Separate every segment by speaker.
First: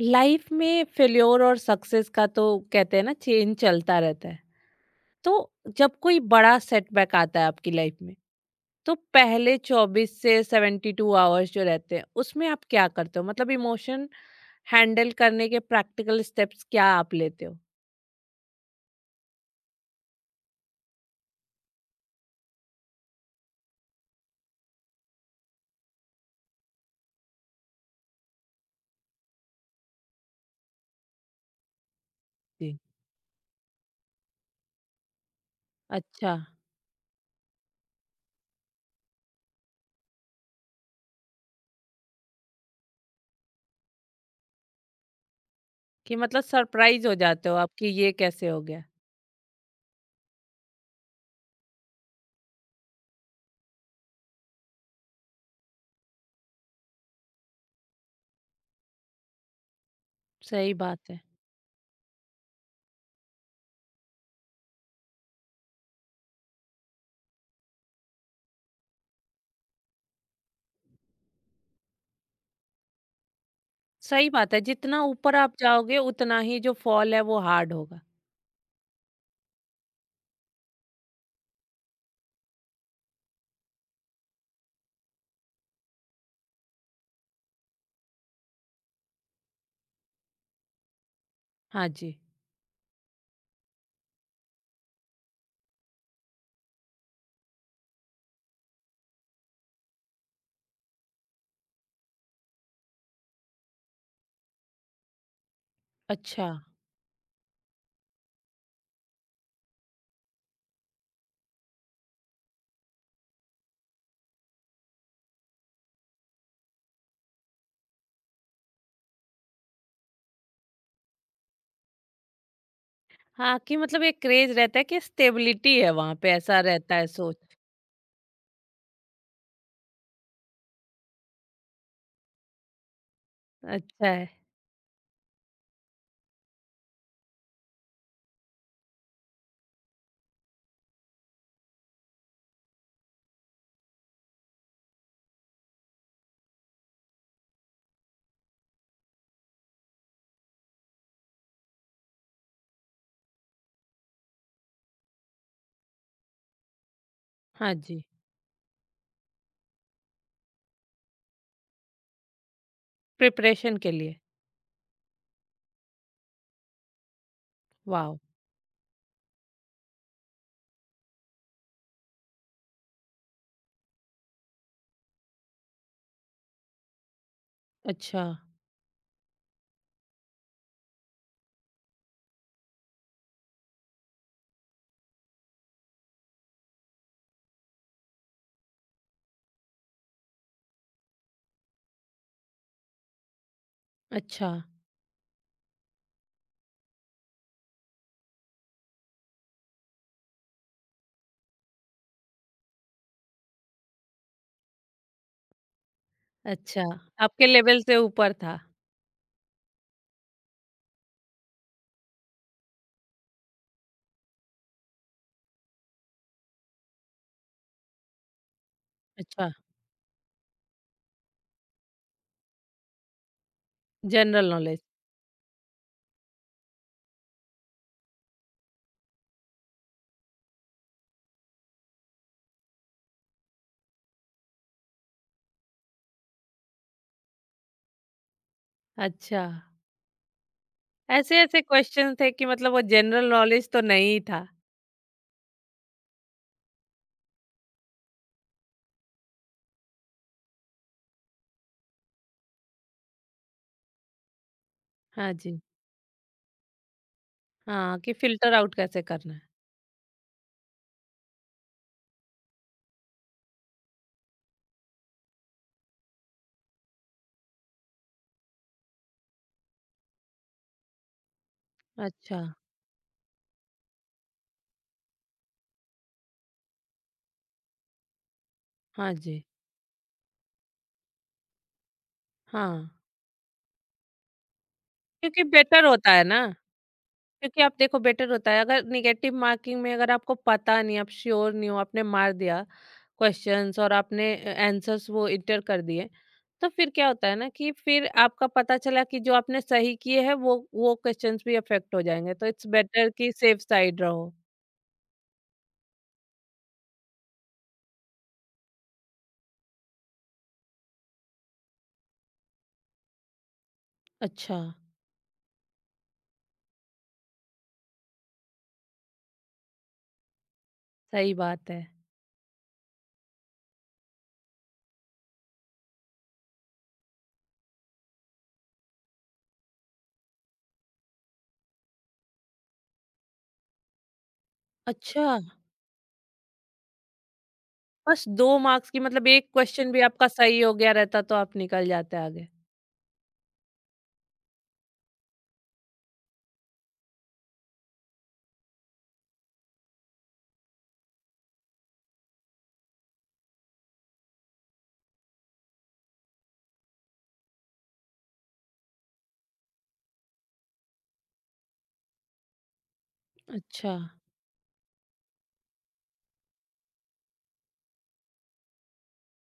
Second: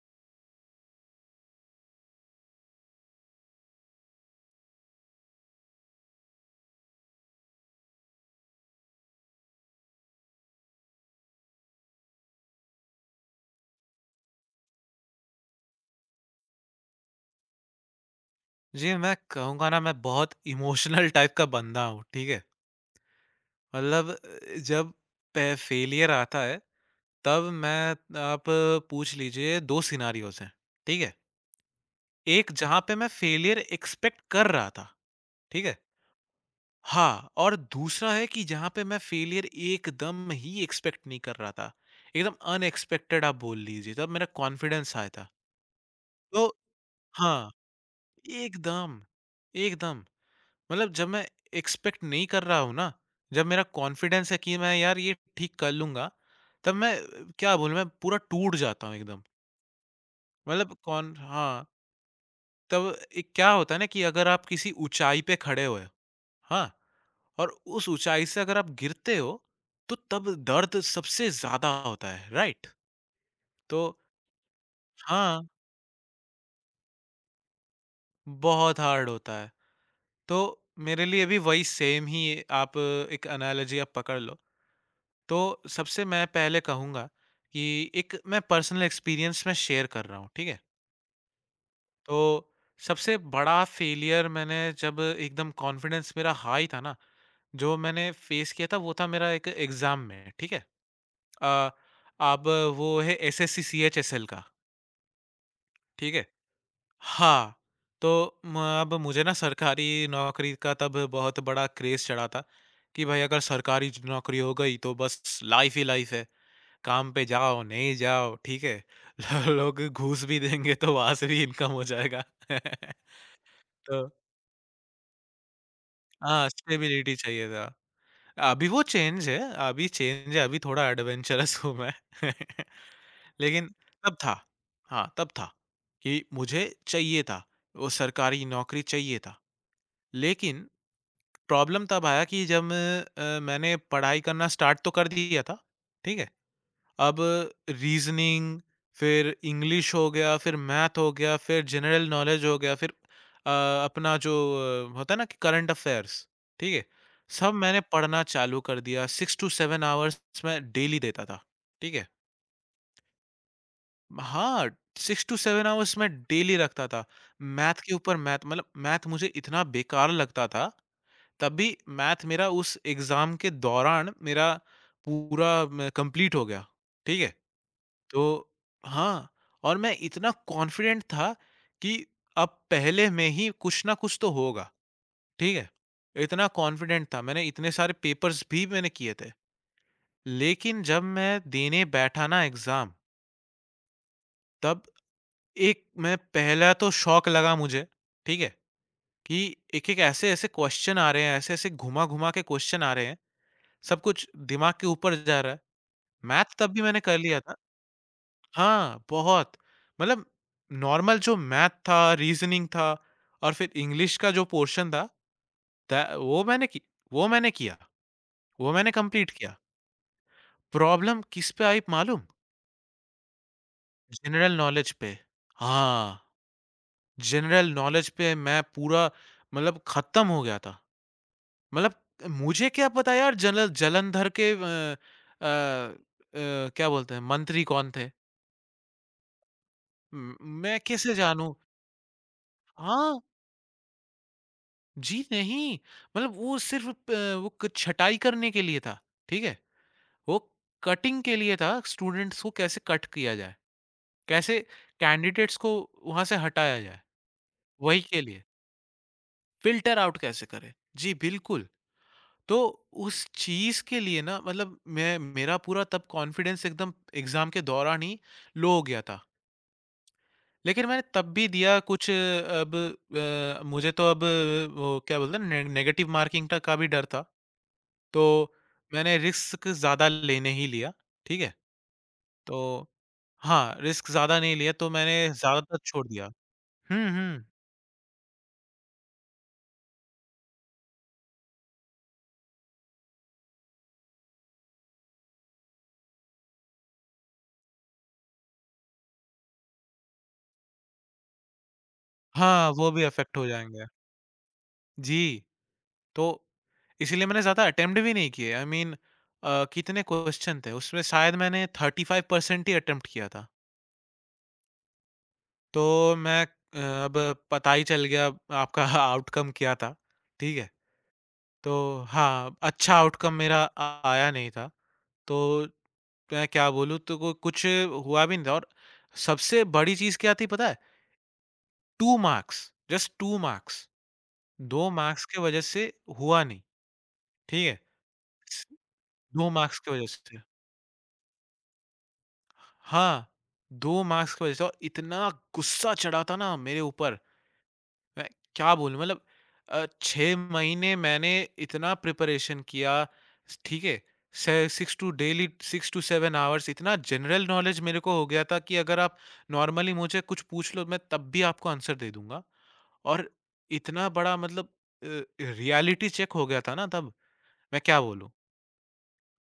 Speaker 1: Life में failure और success का तो कहते हैं ना, चेन चलता रहता है। तो जब कोई बड़ा सेटबैक आता है आपकी लाइफ में, तो पहले 24 से 72 आवर्स जो रहते हैं उसमें आप क्या करते हो? मतलब इमोशन हैंडल करने के प्रैक्टिकल स्टेप्स क्या आप लेते हो?
Speaker 2: जी, मैं कहूँगा ना मैं बहुत इमोशनल टाइप का बंदा हूँ, ठीक है? मतलब जब पे फेलियर आता है तब मैं आप पूछ लीजिए 2 सिनेरियोज़ हैं, ठीक है? एक
Speaker 1: जी।
Speaker 2: जहाँ पे मैं फेलियर एक्सपेक्ट कर रहा था, ठीक है?
Speaker 1: अच्छा।
Speaker 2: हाँ, और दूसरा है कि जहाँ पे मैं फेलियर एकदम ही एक्सपेक्ट नहीं कर रहा था। एकदम अनएक्सपेक्टेड आप बोल लीजिए, तब मेरा कॉन्फिडेंस आया था।
Speaker 1: कि मतलब
Speaker 2: तो
Speaker 1: सरप्राइज हो जाते
Speaker 2: हाँ,
Speaker 1: हो आप कि ये कैसे हो गया?
Speaker 2: एकदम, एकदम। मतलब जब मैं एक्सपेक्ट नहीं कर रहा हूँ ना, जब मेरा कॉन्फिडेंस है कि मैं यार ये ठीक कर लूँगा, तब मैं क्या बोलूँ मैं पूरा टूट जाता हूँ एकदम।
Speaker 1: सही
Speaker 2: मतलब
Speaker 1: बात
Speaker 2: कौन
Speaker 1: है।
Speaker 2: हाँ, तब एक क्या होता है ना कि अगर आप किसी ऊँचाई पे खड़े हुए, हाँ? और उस ऊँचाई से अगर आप गिरते हो, तो तब दर्द सबसे ज़्यादा होता है, राइट? तो
Speaker 1: सही बात है, जितना ऊपर
Speaker 2: हाँ,
Speaker 1: आप जाओगे उतना ही जो फॉल है वो हार्ड होगा।
Speaker 2: बहुत हार्ड होता है। तो मेरे लिए भी वही सेम ही आप एक एनालॉजी आप पकड़ लो। तो सबसे मैं पहले कहूँगा कि एक मैं पर्सनल एक्सपीरियंस मैं शेयर कर रहा हूँ, ठीक है?
Speaker 1: हाँ जी।
Speaker 2: तो सबसे बड़ा फेलियर मैंने जब एकदम कॉन्फिडेंस मेरा हाई था ना, जो मैंने फेस किया था वो था मेरा एक एग्ज़ाम में, ठीक है? अ, अब वो है SSC CHSL का, ठीक है?
Speaker 1: अच्छा।
Speaker 2: हाँ, तो म अब मुझे ना सरकारी नौकरी का तब बहुत बड़ा क्रेज़ चढ़ा था, कि भाई अगर सरकारी ज नौकरी हो गई तो बस लाइफ़ ही लाइफ़ है। काम पे जाओ, नहीं जाओ, ठीक है? लोग घूस भी देंगे तो वहाँ से भी इनकम हो जाएगा।
Speaker 1: हाँ, कि मतलब
Speaker 2: तो
Speaker 1: एक क्रेज़ रहता है कि स्टेबिलिटी है वहाँ पे,
Speaker 2: हाँ,
Speaker 1: ऐसा रहता है
Speaker 2: स्टेबिलिटी
Speaker 1: सोच।
Speaker 2: चाहिए था। अभी वो चेंज है, अभी थोड़ा एडवेंचरस हूँ मैं। लेकिन
Speaker 1: अच्छा
Speaker 2: तब
Speaker 1: है।
Speaker 2: था हाँ, तब था कि मुझे चाहिए था, वो सरकारी नौकरी चाहिए था। लेकिन प्रॉब्लम तब आया कि जब मैंने पढ़ाई करना स्टार्ट तो कर दिया था, ठीक है? अब रीजनिंग फिर इंग्लिश हो गया, फिर मैथ हो गया, फिर जनरल नॉलेज हो गया, फिर अ, अपना जो होता है ना कि करंट अफेयर्स, ठीक है? सब
Speaker 1: हाँ
Speaker 2: मैंने
Speaker 1: जी,
Speaker 2: पढ़ना चालू कर दिया, 6 टू 7 आवर्स मैं डेली देता था, ठीक है?
Speaker 1: प्रिपरेशन के लिए।
Speaker 2: हाँ, 6 टू 7 आवर्स मैं डेली रखता था। मैथ के ऊपर
Speaker 1: वॉव!
Speaker 2: मैथ मतलब मैथ मुझे इतना बेकार लगता था, तब भी मैथ मेरा उस एग्ज़ाम के दौरान मेरा पूरा म कंप्लीट हो गया, ठीक है?
Speaker 1: अच्छा।
Speaker 2: तो हाँ, और मैं इतना कॉन्फिडेंट था कि अब पहले में ही कुछ ना कुछ तो होगा, ठीक है? इतना कॉन्फिडेंट था, मैंने इतने सारे पेपर्स भी मैंने किए थे। लेकिन जब मैं देने बैठा ना एग्ज़ाम,
Speaker 1: अच्छा।
Speaker 2: तब एक मैं पहला तो शॉक लगा मुझे, ठीक है? कि एक-एक ऐसे-ऐसे क्वेश्चन आ रहे हैं, ऐसे-ऐसे घुमा-घुमा के क्वेश्चन आ रहे हैं, सब कुछ दिमाग के ऊपर जा रहा है। मैथ तब भी
Speaker 1: अच्छा।
Speaker 2: मैंने कर लिया
Speaker 1: आपके
Speaker 2: था।
Speaker 1: लेवल से ऊपर था।
Speaker 2: हाँ, बहुत। मतलब नॉर्मल जो मैथ था, रीज़निंग था और फिर इंग्लिश का जो पोर्शन था, द वो मैंने की वो मैंने किया, वो मैंने कंप्लीट
Speaker 1: अच्छा,
Speaker 2: किया। प्रॉब्लम किस पे आई मालूम?
Speaker 1: General
Speaker 2: general
Speaker 1: knowledge.
Speaker 2: नॉलेज पे। हाँ, जनरल नॉलेज पे मैं पूरा मतलब खत्म हो गया था। मतलब मुझे क्या पता यार जनल जालंधर के अ अ, क्या बोलते हैं मंत्री कौन थे?
Speaker 1: अच्छा,
Speaker 2: म मैं कैसे जानूँ?
Speaker 1: ऐसे-ऐसे क्वेश्चन थे कि मतलब वो
Speaker 2: हाँ।
Speaker 1: जनरल नॉलेज तो नहीं था।
Speaker 2: जी नहीं, मतलब वो सिर्फ़ प वो क छटाई करने के लिए था, ठीक है? वो कटिंग के लिए था, स्टूडेंट्स को कैसे कट किया जाए, कैसे
Speaker 1: हाँ
Speaker 2: कैंडिडेट्स
Speaker 1: जी,
Speaker 2: को वहाँ से हटाया जाए,
Speaker 1: हाँ,
Speaker 2: वही
Speaker 1: कि
Speaker 2: के लिए,
Speaker 1: फ़िल्टर आउट कैसे करना है।
Speaker 2: फ़िल्टर आउट कैसे करें। जी, बिल्कुल। तो उस चीज़ के लिए ना मतलब मैं मेरा पूरा तब कॉन्फिडेंस एकदम एग्ज़ाम के दौरान ही लो हो गया था। लेकिन मैंने तब भी दिया कुछ
Speaker 1: अच्छा।
Speaker 2: अब मुझे तो अब वो क्या बोलते हैं ने नेगेटिव मार्किंग ट का भी डर था। तो
Speaker 1: हाँ
Speaker 2: मैंने
Speaker 1: जी।
Speaker 2: रिस्क ज़्यादा लेने ही लिया, ठीक है? तो
Speaker 1: हाँ।
Speaker 2: हाँ, रिस्क ज़्यादा नहीं लिया तो मैंने
Speaker 1: क्योंकि
Speaker 2: ज़्यादातर
Speaker 1: बेटर
Speaker 2: छोड़
Speaker 1: होता है
Speaker 2: दिया।
Speaker 1: ना।
Speaker 2: हुँ, हुँ।
Speaker 1: क्योंकि आप देखो बेटर होता है, अगर निगेटिव मार्किंग में अगर आपको पता नहीं, आप श्योर नहीं हो, आपने मार दिया क्वेश्चंस और आपने आंसर्स वो इंटर कर दिए, तो फिर क्या होता है ना कि फिर आपका पता चला कि जो आपने सही किए हैं वो क्वेश्चंस भी अफेक्ट हो जाएंगे। तो इट्स
Speaker 2: हाँ, वो भी
Speaker 1: बेटर कि
Speaker 2: अफ़ेक्ट हो
Speaker 1: सेफ
Speaker 2: जाएँगे।
Speaker 1: साइड रहो।
Speaker 2: जी, तो इसीलिए मैंने ज़्यादा अटेम्प्ट भी नहीं किए आई मीन कितने क्वेश्चन थे उसमें शायद मैंने 35% ही अटेम्प्ट किया था।
Speaker 1: अच्छा।
Speaker 2: तो मैं अब पता ही चल गया आपका आउटकम क्या था, ठीक है?
Speaker 1: सही बात
Speaker 2: तो
Speaker 1: है।
Speaker 2: हाँ, अच्छा आउटकम मेरा आया नहीं था। तो मैं क्या बोलूँ तो को कुछ हुआ भी नहीं था और सबसे बड़ी चीज़ क्या थी पता है? 2 मार्क्स, जस्ट 2 मार्क्स, 2 मार्क्स
Speaker 1: अच्छा।
Speaker 2: की वज़ह से हुआ नहीं, ठीक है?
Speaker 1: बस दो मार्क्स की मतलब
Speaker 2: 2
Speaker 1: एक
Speaker 2: मार्क्स की
Speaker 1: क्वेश्चन भी
Speaker 2: वज़ह
Speaker 1: आपका
Speaker 2: से
Speaker 1: सही हो गया रहता तो आप निकल जाते आगे।
Speaker 2: हाँ, 2 मार्क्स की वज़ह से और इतना गुस्सा चढ़ा था ना मेरे ऊपर मैं क्या बोलूँ मतलब 6 महीने मैंने इतना प्रिपरेशन किया ठीक है। से 6 टू डेली 6 टू 7 आवर्स इतना जनरल नॉलेज मेरे को हो गया था कि अगर आप नॉर्मली मुझे कुछ पूछ लो मैं तब भी आपको आंसर दे दूँगा और
Speaker 1: अच्छा।
Speaker 2: इतना बड़ा मतलब अ, रियलिटी चेक हो गया था ना तब, मैं क्या बोलूँ।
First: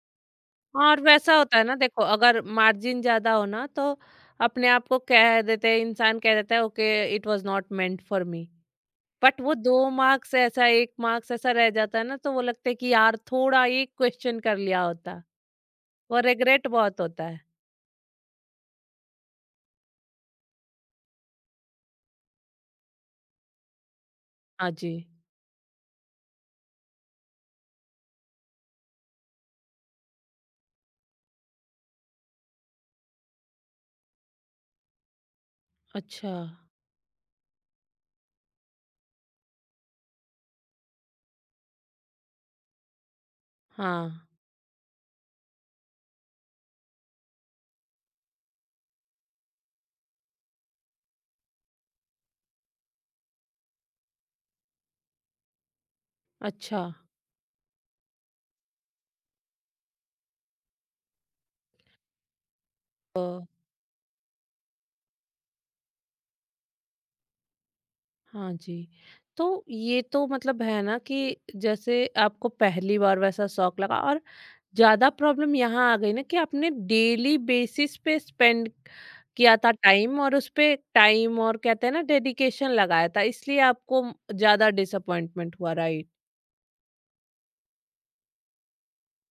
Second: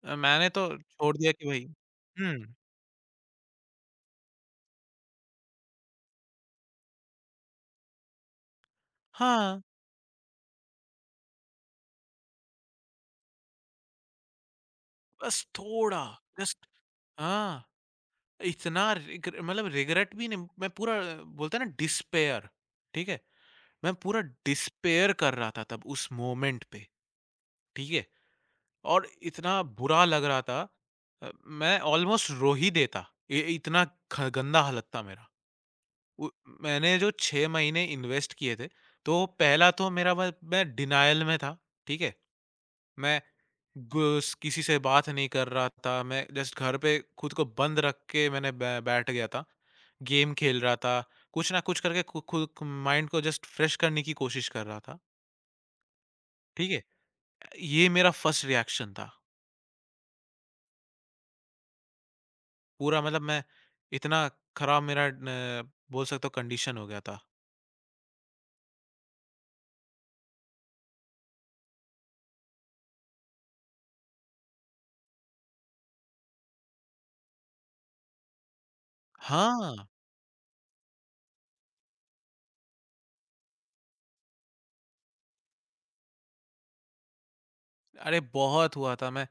Speaker 2: मैंने तो
Speaker 1: और
Speaker 2: छोड़ दिया
Speaker 1: वैसा
Speaker 2: कि
Speaker 1: होता है
Speaker 2: भई
Speaker 1: ना, देखो
Speaker 2: हुँ,
Speaker 1: अगर मार्जिन ज्यादा हो ना तो अपने आप को कह देते हैं, इंसान कह देता है okay, it was not meant for me. But वो
Speaker 2: हाँ,
Speaker 1: दो मार्क्स ऐसा, एक मार्क्स ऐसा रह जाता है ना, तो वो लगता है कि यार थोड़ा एक क्वेश्चन कर लिया होता।
Speaker 2: बस थोड़ा
Speaker 1: वो
Speaker 2: जस्ट
Speaker 1: रिग्रेट बहुत होता है।
Speaker 2: हाँ। इतना रिग्र मतलब रिग्रेट भी नहीं मैं पूरा बोलते हैं ना डिस्पेयर ठीक है मैं पूरा
Speaker 1: हाँ जी।
Speaker 2: डिस्पेयर कर रहा था तब उस मोमेंट पे ठीक है और इतना बुरा लग रहा था मैं ऑलमोस्ट रो ही देता इतना गंदा हालत था मेरा उ-
Speaker 1: अच्छा।
Speaker 2: मैंने जो 6 महीने इन्वेस्ट किए थे तो पहला तो मेरा मैं डिनायल में था ठीक है मैं
Speaker 1: हाँ।
Speaker 2: किसी से बात नहीं कर रहा था मैं जस्ट घर पे खुद को बंद रख के मैंने बैठ गया था गेम खेल रहा था, कुछ ना कुछ करके खु खुद माइंड को जस्ट फ्रेश करने की कोशिश कर रहा था, ठीक है?
Speaker 1: अच्छा।
Speaker 2: ये मेरा फर्स्ट रिएक्शन था, पूरा मतलब
Speaker 1: तो
Speaker 2: मैं इतना खराब मेरा न बोल सकता हूँ कंडीशन हो गया था।
Speaker 1: हाँ जी। तो ये तो मतलब है ना कि जैसे आपको पहली बार वैसा शौक लगा, और ज़्यादा प्रॉब्लम यहाँ आ गई ना कि आपने डेली बेसिस पे स्पेंड किया था
Speaker 2: हाँ,
Speaker 1: टाइम, और उस पे टाइम और कहते हैं ना डेडिकेशन लगाया था, इसलिए आपको ज़्यादा डिसअपॉइंटमेंट हुआ, राइट?
Speaker 2: अरे बहुत हुआ था मैं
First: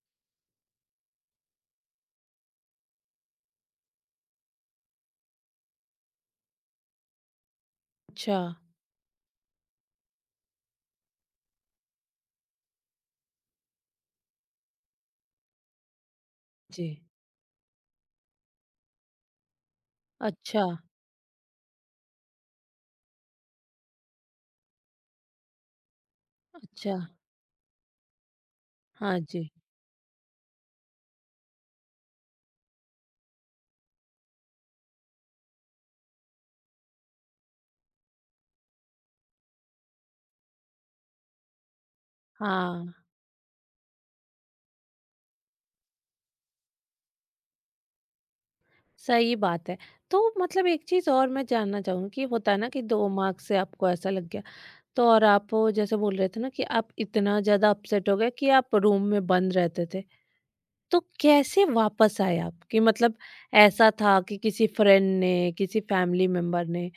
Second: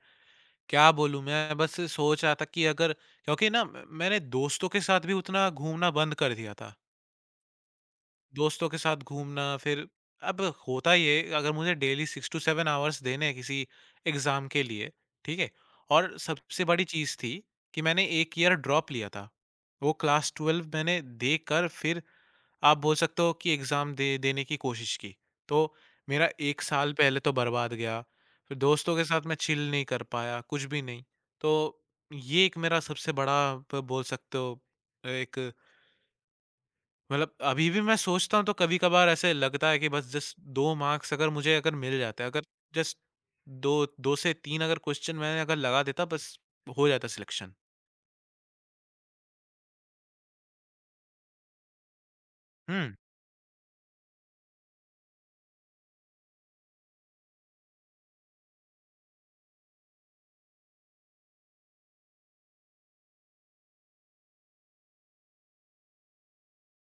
Speaker 2: क्या बोलूँ मैं बस सोच रहा था कि अगर क्योंकि ना मैंने दोस्तों के साथ भी उतना घूमना बंद कर दिया था।
Speaker 1: अच्छा।
Speaker 2: दोस्तों के साथ घूमना फिर अब होता ये है, अगर मुझे डेली 6 टू 7 आवर्स देने हैं किसी एग्ज़ाम के लिए, ठीक है? और सबसे बड़ी
Speaker 1: जी।
Speaker 2: चीज़ थी कि मैंने 1 ईयर ड्रॉप लिया था। वो क्लास
Speaker 1: अच्छा।
Speaker 2: 12 मैंने देकर फिर आप बोल सकते हो कि एग्ज़ाम दे देने की कोशिश की। तो मेरा 1 साल
Speaker 1: अच्छा।
Speaker 2: पहले तो बर्बाद गया, फिर दोस्तों के
Speaker 1: हाँ
Speaker 2: साथ मैं
Speaker 1: जी।
Speaker 2: चिल नहीं कर पाया, कुछ भी नहीं। तो ये एक मेरा सबसे बड़ा ब बोल सकते हो एक मतलब अभी भी मैं सोचता हूँ तो कभी-कभार ऐसे लगता है कि बस जस्ट 2 मार्क्स अगर मुझे अगर मिल जाते हैं, अगर
Speaker 1: हाँ।
Speaker 2: जस्ट 2 2 से 3 अगर क्वेश्चन मैंने अगर लगा देता बस हो जाता सिलेक्शन।
Speaker 1: सही बात है। तो मतलब एक चीज़ और मैं जानना चाहूंगी कि होता है ना
Speaker 2: हुँ।
Speaker 1: कि दो मार्क्स से आपको ऐसा लग गया, तो और आप वो जैसे बोल रहे थे ना कि आप इतना ज़्यादा अपसेट हो गए कि आप रूम में बंद रहते थे, तो कैसे वापस आए आप? कि मतलब ऐसा था कि किसी फ्रेंड ने, किसी फैमिली मेंबर ने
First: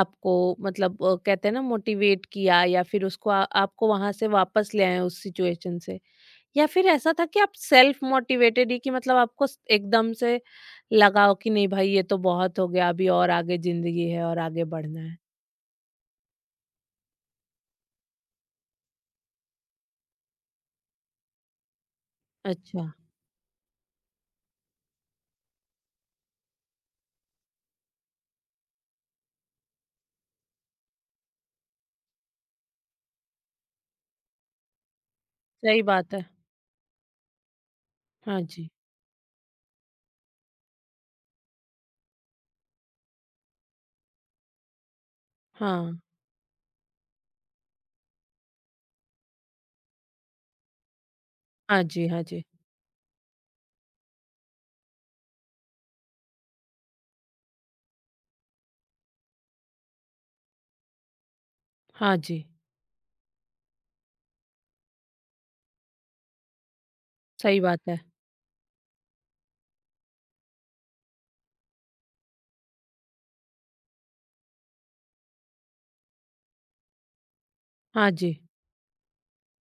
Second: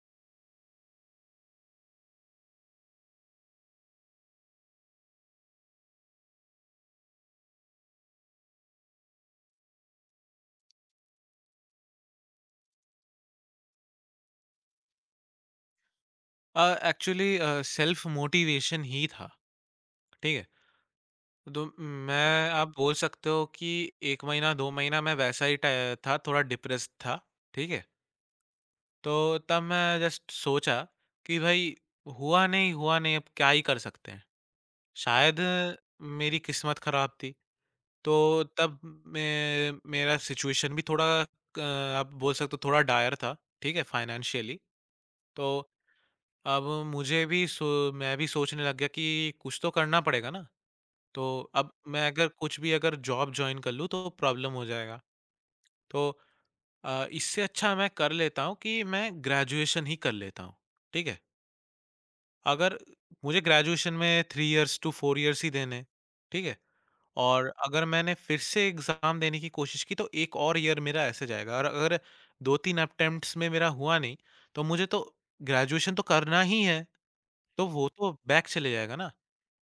Speaker 1: आपको मतलब कहते हैं ना मोटिवेट किया, या फिर उसको आपको वहां से वापस ले आए उस सिचुएशन से? या फिर ऐसा था कि आप सेल्फ मोटिवेटेड ही, कि मतलब आपको एकदम से लगाओ कि नहीं भाई ये तो बहुत हो गया, अभी और आगे जिंदगी है और आगे बढ़ना है?
Speaker 2: अ, एक्चुअली सेल्फ मोटिवेशन ही था। ठीक है? तो मैं आप
Speaker 1: अच्छा,
Speaker 2: बोल सकते हो कि 1 महीना 2 महीना मैं वैसा ही ट था, थोड़ा डिप्रेस्ड था। ठीक है? तो तब मैं जस्ट सोचा कि भाई हुआ नहीं अब क्या ही कर सकते हैं। शायद
Speaker 1: सही बात है।
Speaker 2: मेरी किस्मत खराब थी। तो
Speaker 1: हाँ जी।
Speaker 2: तब मैं मेरा सिचुएशन भी थोड़ा क आप बोल सकते हो थोड़ा डायर था, ठीक है? फाइनेंशियली। तो
Speaker 1: हाँ।
Speaker 2: अब मुझे भी मैं भी सोचने लग गया कि कुछ तो करना पड़ेगा ना। तो अब
Speaker 1: हाँ
Speaker 2: मैं
Speaker 1: जी, हाँ
Speaker 2: अगर
Speaker 1: जी।
Speaker 2: कुछ भी अगर जॉब जॉइन कर लूँ तो प्रॉब्लम हो जाएगा। तो इससे अच्छा मैं कर लेता हूँ कि मैं ग्रेजुएशन ही कर लेता हूँ, ठीक है?
Speaker 1: हाँ जी,
Speaker 2: अगर मुझे ग्रेजुएशन में 3 इयर्स टू 4 इयर्स ही देने हैं, ठीक है? और
Speaker 1: सही बात
Speaker 2: अगर
Speaker 1: है।
Speaker 2: मैंने फिर से एग्ज़ाम देने की कोशिश की तो 1 और ईयर मेरा ऐसे जाएगा और अगर 2-3 अटेम्प्ट्स में मेरा हुआ नहीं, तो मुझे तो ग्रेजुएशन तो करना ही है, तो वो
Speaker 1: हाँ
Speaker 2: तो
Speaker 1: जी।
Speaker 2: बैक चले जाएगा ना।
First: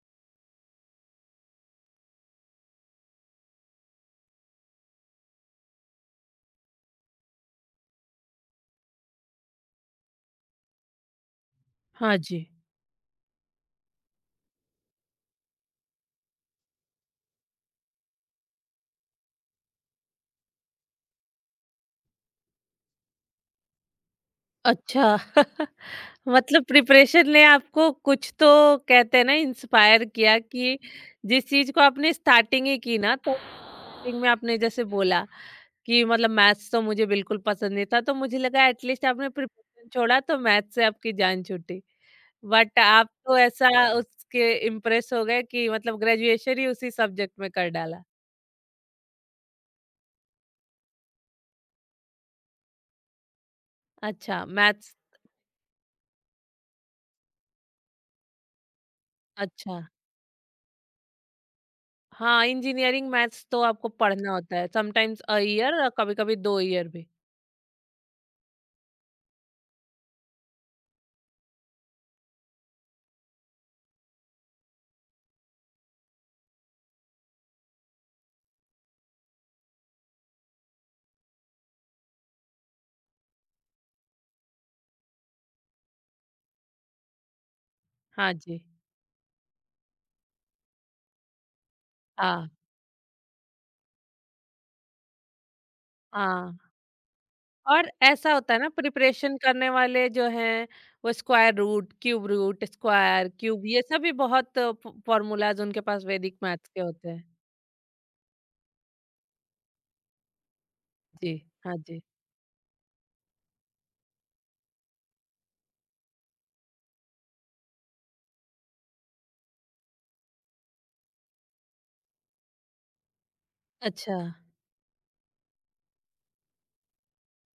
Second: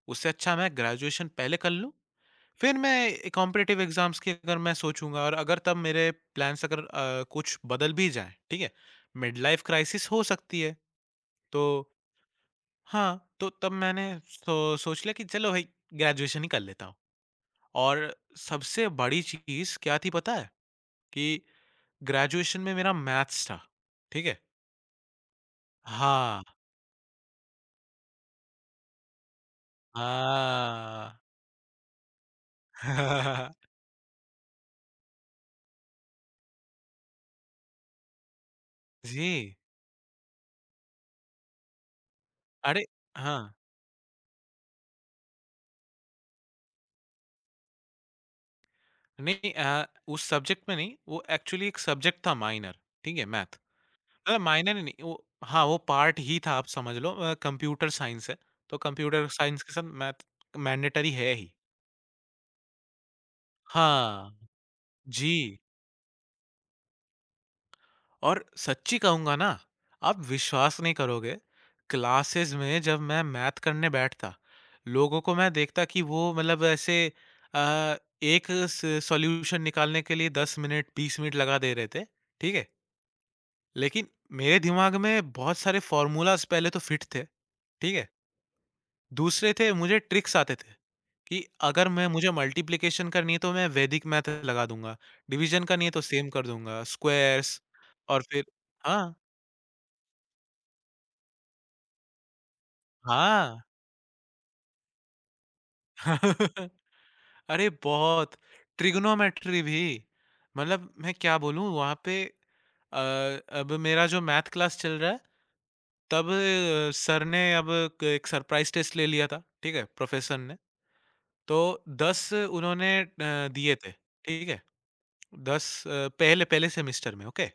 Speaker 2: उससे अच्छा मैं ग्रेजुएशन पहले कर लूँ, फिर मैं कॉम्पिटिटिव एग्ज़ाम्स की अगर मैं सोचूँगा और अगर तब मेरे प्लान्स अगर कुछ बदल भी जाएँ, ठीक है? मिड लाइफ़ क्राइसिस हो सकती है, तो
Speaker 1: हाँ जी।
Speaker 2: हाँ, तो तब मैंने सोच लिया कि चलो भई ग्रेजुएशन ही कर लेता हूँ। और सबसे बड़ी चीज़ क्या थी पता है? कि ग्रेजुएशन में मेरा मैथ्स था। ठीक है?
Speaker 1: अच्छा।
Speaker 2: हाँ,
Speaker 1: मतलब प्रिपरेशन ने आपको कुछ तो कहते हैं ना इंस्पायर किया, कि
Speaker 2: हाँ।
Speaker 1: जिस चीज को आपने स्टार्टिंग ही की ना, तो स्टार्टिंग में आपने जैसे बोला कि मतलब मैथ्स तो मुझे बिल्कुल पसंद नहीं था, तो मुझे लगा एटलीस्ट आपने
Speaker 2: जी।
Speaker 1: प्रिपरेशन छोड़ा तो मैथ्स से आपकी जान छूटी। बट
Speaker 2: अरे
Speaker 1: आप तो
Speaker 2: हाँ।
Speaker 1: ऐसा उसके इम्प्रेस हो गए कि मतलब ग्रेजुएशन ही उसी सब्जेक्ट में कर डाला।
Speaker 2: नहीं उस सब्जेक्ट में नहीं, वो एक्चुअली एक सब्जेक्ट था माइनर, ठीक है? मैथ।
Speaker 1: अच्छा,
Speaker 2: माइनर ही नहीं,
Speaker 1: मैथ्स।
Speaker 2: वो हाँ, वो पार्ट ही था आप समझ लो कंप्यूटर साइंस है, तो कंप्यूटर साइंस के
Speaker 1: अच्छा।
Speaker 2: साथ मैथ मैंडेटरी है ही।
Speaker 1: हाँ, इंजीनियरिंग मैथ्स तो आपको
Speaker 2: हाँ।
Speaker 1: पढ़ना होता है समटाइम्स अ
Speaker 2: जी।
Speaker 1: ईयर और कभी कभी दो ईयर भी।
Speaker 2: और सच्ची कहूँगा ना, आप विश्वास नहीं करोगे, क्लासेस में जब मैं मैथ करने बैठता, लोगों को मैं देखता कि वो मतलब ऐसे अ, एक स सॉल्यूशन निकालने के लिए 10 मिनट, 20 मिनट लगा दे रहे थे, ठीक है? लेकिन मेरे दिमाग में बहुत सारे फ़ॉर्मूलाज़ पहले तो फिट थे, ठीक है?
Speaker 1: हाँ जी,
Speaker 2: दूसरे थे मुझे ट्रिक्स आते थे कि अगर मैं मुझे
Speaker 1: हाँ,
Speaker 2: मल्टिप्लिकेशन करनी है तो मैं वैदिक मैथ लगा दूँगा, डिवीज़न करनी है तो सेम कर
Speaker 1: हाँ।
Speaker 2: दूँगा, स्क्वायर्स
Speaker 1: और
Speaker 2: और
Speaker 1: ऐसा
Speaker 2: फिर
Speaker 1: होता है ना,
Speaker 2: हाँ,
Speaker 1: प्रिपरेशन करने वाले जो हैं वो square root, cube root, square,
Speaker 2: हाँ।
Speaker 1: क्यूब, ये सभी बहुत फ फ़ॉर्मूलाज़ उनके पास वैदिक मैथ्स के होते हैं।
Speaker 2: अरे बहुत ट्रिग्नोमेट्री भी मतलब मैं
Speaker 1: जी,
Speaker 2: क्या बोलूं
Speaker 1: हाँ
Speaker 2: वहां
Speaker 1: जी।
Speaker 2: पे अब मेरा जो मैथ क्लास चल रहा है तब सर ने अब एक सरप्राइज टेस्ट ले लिया था ठीक है प्रोफेसर ने तो दस उन्होंने दिए थे
Speaker 1: अच्छा।
Speaker 2: ठीक है दस पहले पहले सेमेस्टर में ओके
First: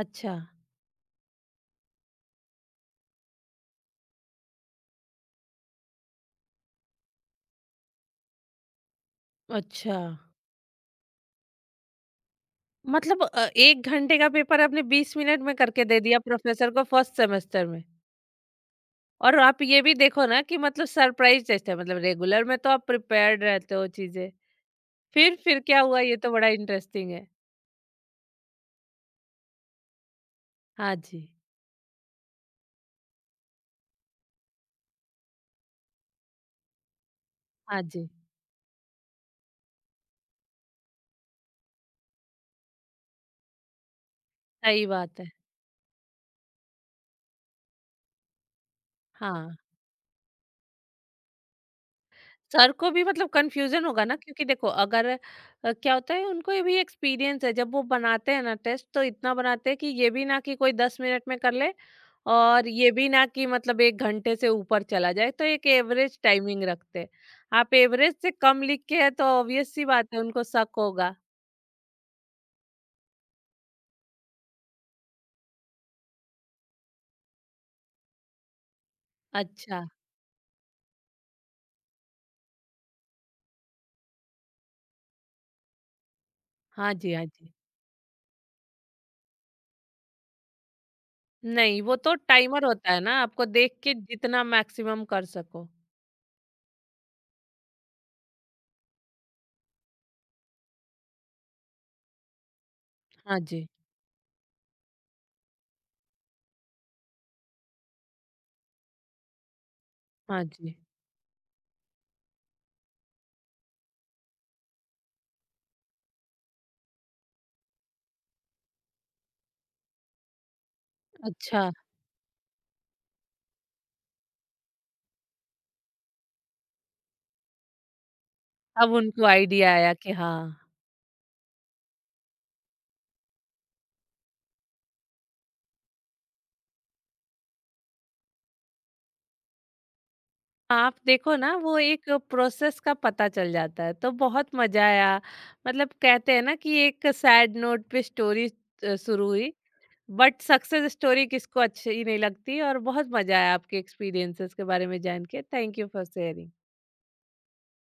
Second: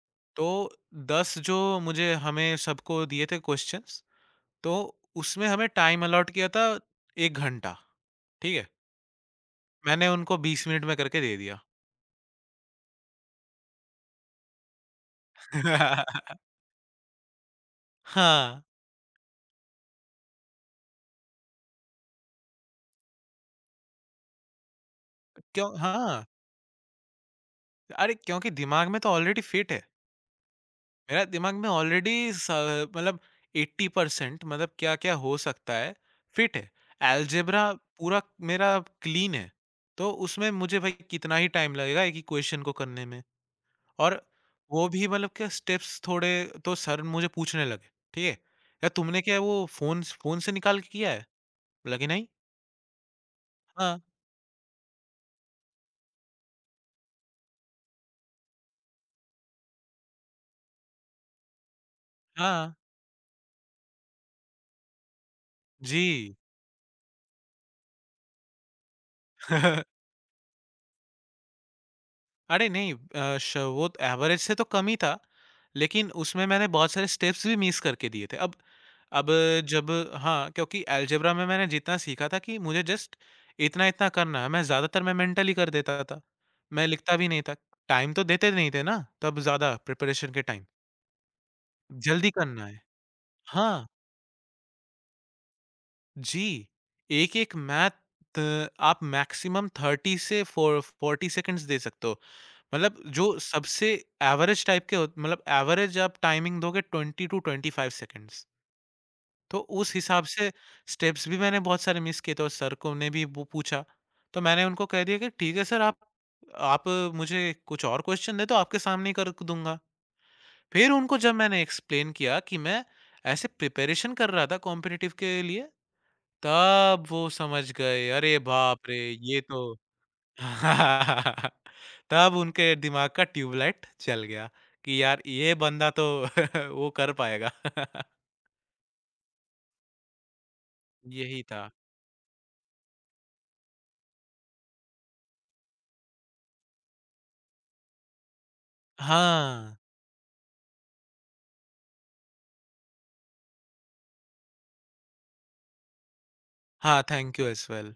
Speaker 1: अच्छा।
Speaker 2: तो दस जो मुझे हमें सबको दिए थे क्वेश्चंस तो उसमें हमें टाइम अलॉट किया था 1 घंटा ठीक है
Speaker 1: अच्छा।
Speaker 2: मैंने उनको 20 मिनट में करके दे दिया
Speaker 1: मतलब 1 घंटे का पेपर आपने 20 मिनट में करके दे दिया प्रोफ़ेसर को फर्स्ट सेमेस्टर में।
Speaker 2: हाँ,
Speaker 1: और आप ये भी देखो ना कि मतलब सरप्राइज़ टेस्ट है, मतलब रेगुलर में तो आप प्रिपेयर्ड रहते हो चीज़ें। फिर
Speaker 2: क्यों
Speaker 1: क्या हुआ, ये
Speaker 2: हाँ,
Speaker 1: तो बड़ा इंटरेस्टिंग है।
Speaker 2: अरे क्योंकि दिमाग में तो ऑलरेडी फिट है।
Speaker 1: हाँ
Speaker 2: मेरा
Speaker 1: जी।
Speaker 2: दिमाग में ऑलरेडी स मतलब 80% मतलब क्या-क्या हो सकता है, फिट है। अलजेब्रा
Speaker 1: हाँ जी,
Speaker 2: पूरा मेरा क्लीन है। तो उसमें मुझे भाई कितना ही टाइम लगेगा एक ही क्वेश्चन को करने में। और
Speaker 1: सही
Speaker 2: वो भी
Speaker 1: बात है।
Speaker 2: मतलब क्या स्टेप्स थोड़े तो सर मुझे पूछने लगे, ठीक है? "यार तुमने क्या
Speaker 1: हाँ,
Speaker 2: वो फ़ोन से निकाल के किया है?" बोला कि "नहीं।"
Speaker 1: सर को भी मतलब कन्फ्यूज़न
Speaker 2: "हाँ,
Speaker 1: होगा ना, क्योंकि देखो अगर क्या होता है, उनको ये भी एक्सपीरियंस है, जब वो बनाते हैं ना टेस्ट तो इतना बनाते हैं कि ये भी ना कि कोई 10 मिनट में कर ले, और
Speaker 2: हाँ,
Speaker 1: ये भी ना कि मतलब 1 घंटे से ऊपर चला जाए, तो एक एवरेज
Speaker 2: जी।"
Speaker 1: टाइमिंग रखते हैं। आप एवरेज से कम लिख के हैं तो ऑब्वियस सी बात है उनको शक होगा।
Speaker 2: अरे नहीं श वो तो एवरेज से तो कम ही था, लेकिन उसमें मैंने बहुत सारे स्टेप्स भी मिस करके दिए थे। अब
Speaker 1: अच्छा।
Speaker 2: जब हाँ, क्योंकि अलजेब्रा में मैंने जितना सीखा था कि मुझे जस्ट इतना-इतना करना है, मैं ज़्यादातर मैं मेंटली कर देता था। मैं
Speaker 1: हाँ जी।
Speaker 2: लिखता
Speaker 1: हाँ
Speaker 2: भी नहीं
Speaker 1: जी।
Speaker 2: था। टाइम तो देते नहीं थे ना तब ज़्यादा प्रिपरेशन के टाइम,
Speaker 1: नहीं, वो तो
Speaker 2: जल्दी
Speaker 1: टाइमर
Speaker 2: करना है।
Speaker 1: होता है ना आपको देख
Speaker 2: हाँ।
Speaker 1: के जितना मैक्सिमम कर सको।
Speaker 2: जी, एक-एक मैथ आप मैक्सिमम 30 से फॉ 40 सेकंड्स दे सकते हो। मतलब जो
Speaker 1: हाँ जी,
Speaker 2: सबसे एवरेज टाइप के हो मतलब एवरेज आप टाइमिंग दोगे 20 टू 25 सेकंड्स। तो उस हिसाब
Speaker 1: हाँ
Speaker 2: से
Speaker 1: जी।
Speaker 2: स्टेप्स भी मैंने बहुत सारे मिस किए थे और सर को ने भी वो पूछा। तो मैंने उनको कह दिया कि ठीक है सर आप मुझे कुछ और क्वेश्चन दे दो आपके सामने ही कर दूँगा। फिर उनको जब मैंने
Speaker 1: अच्छा।
Speaker 2: एक्सप्लेन किया कि मैं ऐसे प्रिपरेशन कर रहा था कॉम्पिटिटिव के लिए तब वो समझ गए, अरे बाप
Speaker 1: अब
Speaker 2: रे!
Speaker 1: उनको
Speaker 2: ये
Speaker 1: आइडिया
Speaker 2: तो
Speaker 1: आया कि हाँ।
Speaker 2: तब उनके दिमाग का ट्यूबलाइट जल गया कि यार ये बंदा तो वो कर पाएगा।
Speaker 1: आप देखो
Speaker 2: यही
Speaker 1: ना
Speaker 2: था।
Speaker 1: वो एक प्रोसेस का पता चल जाता है तो बहुत मजा आया। मतलब कहते हैं ना कि एक सैड नोट पे स्टोरी शुरू हुई,
Speaker 2: हाँ।
Speaker 1: बट सक्सेस स्टोरी किसको अच्छी नहीं लगती, और बहुत मजा आया आपके एक्सपीरियंसेस के बारे में जान के। Thank you for sharing.
Speaker 2: हाँ, थैंक यू एज़ वेल।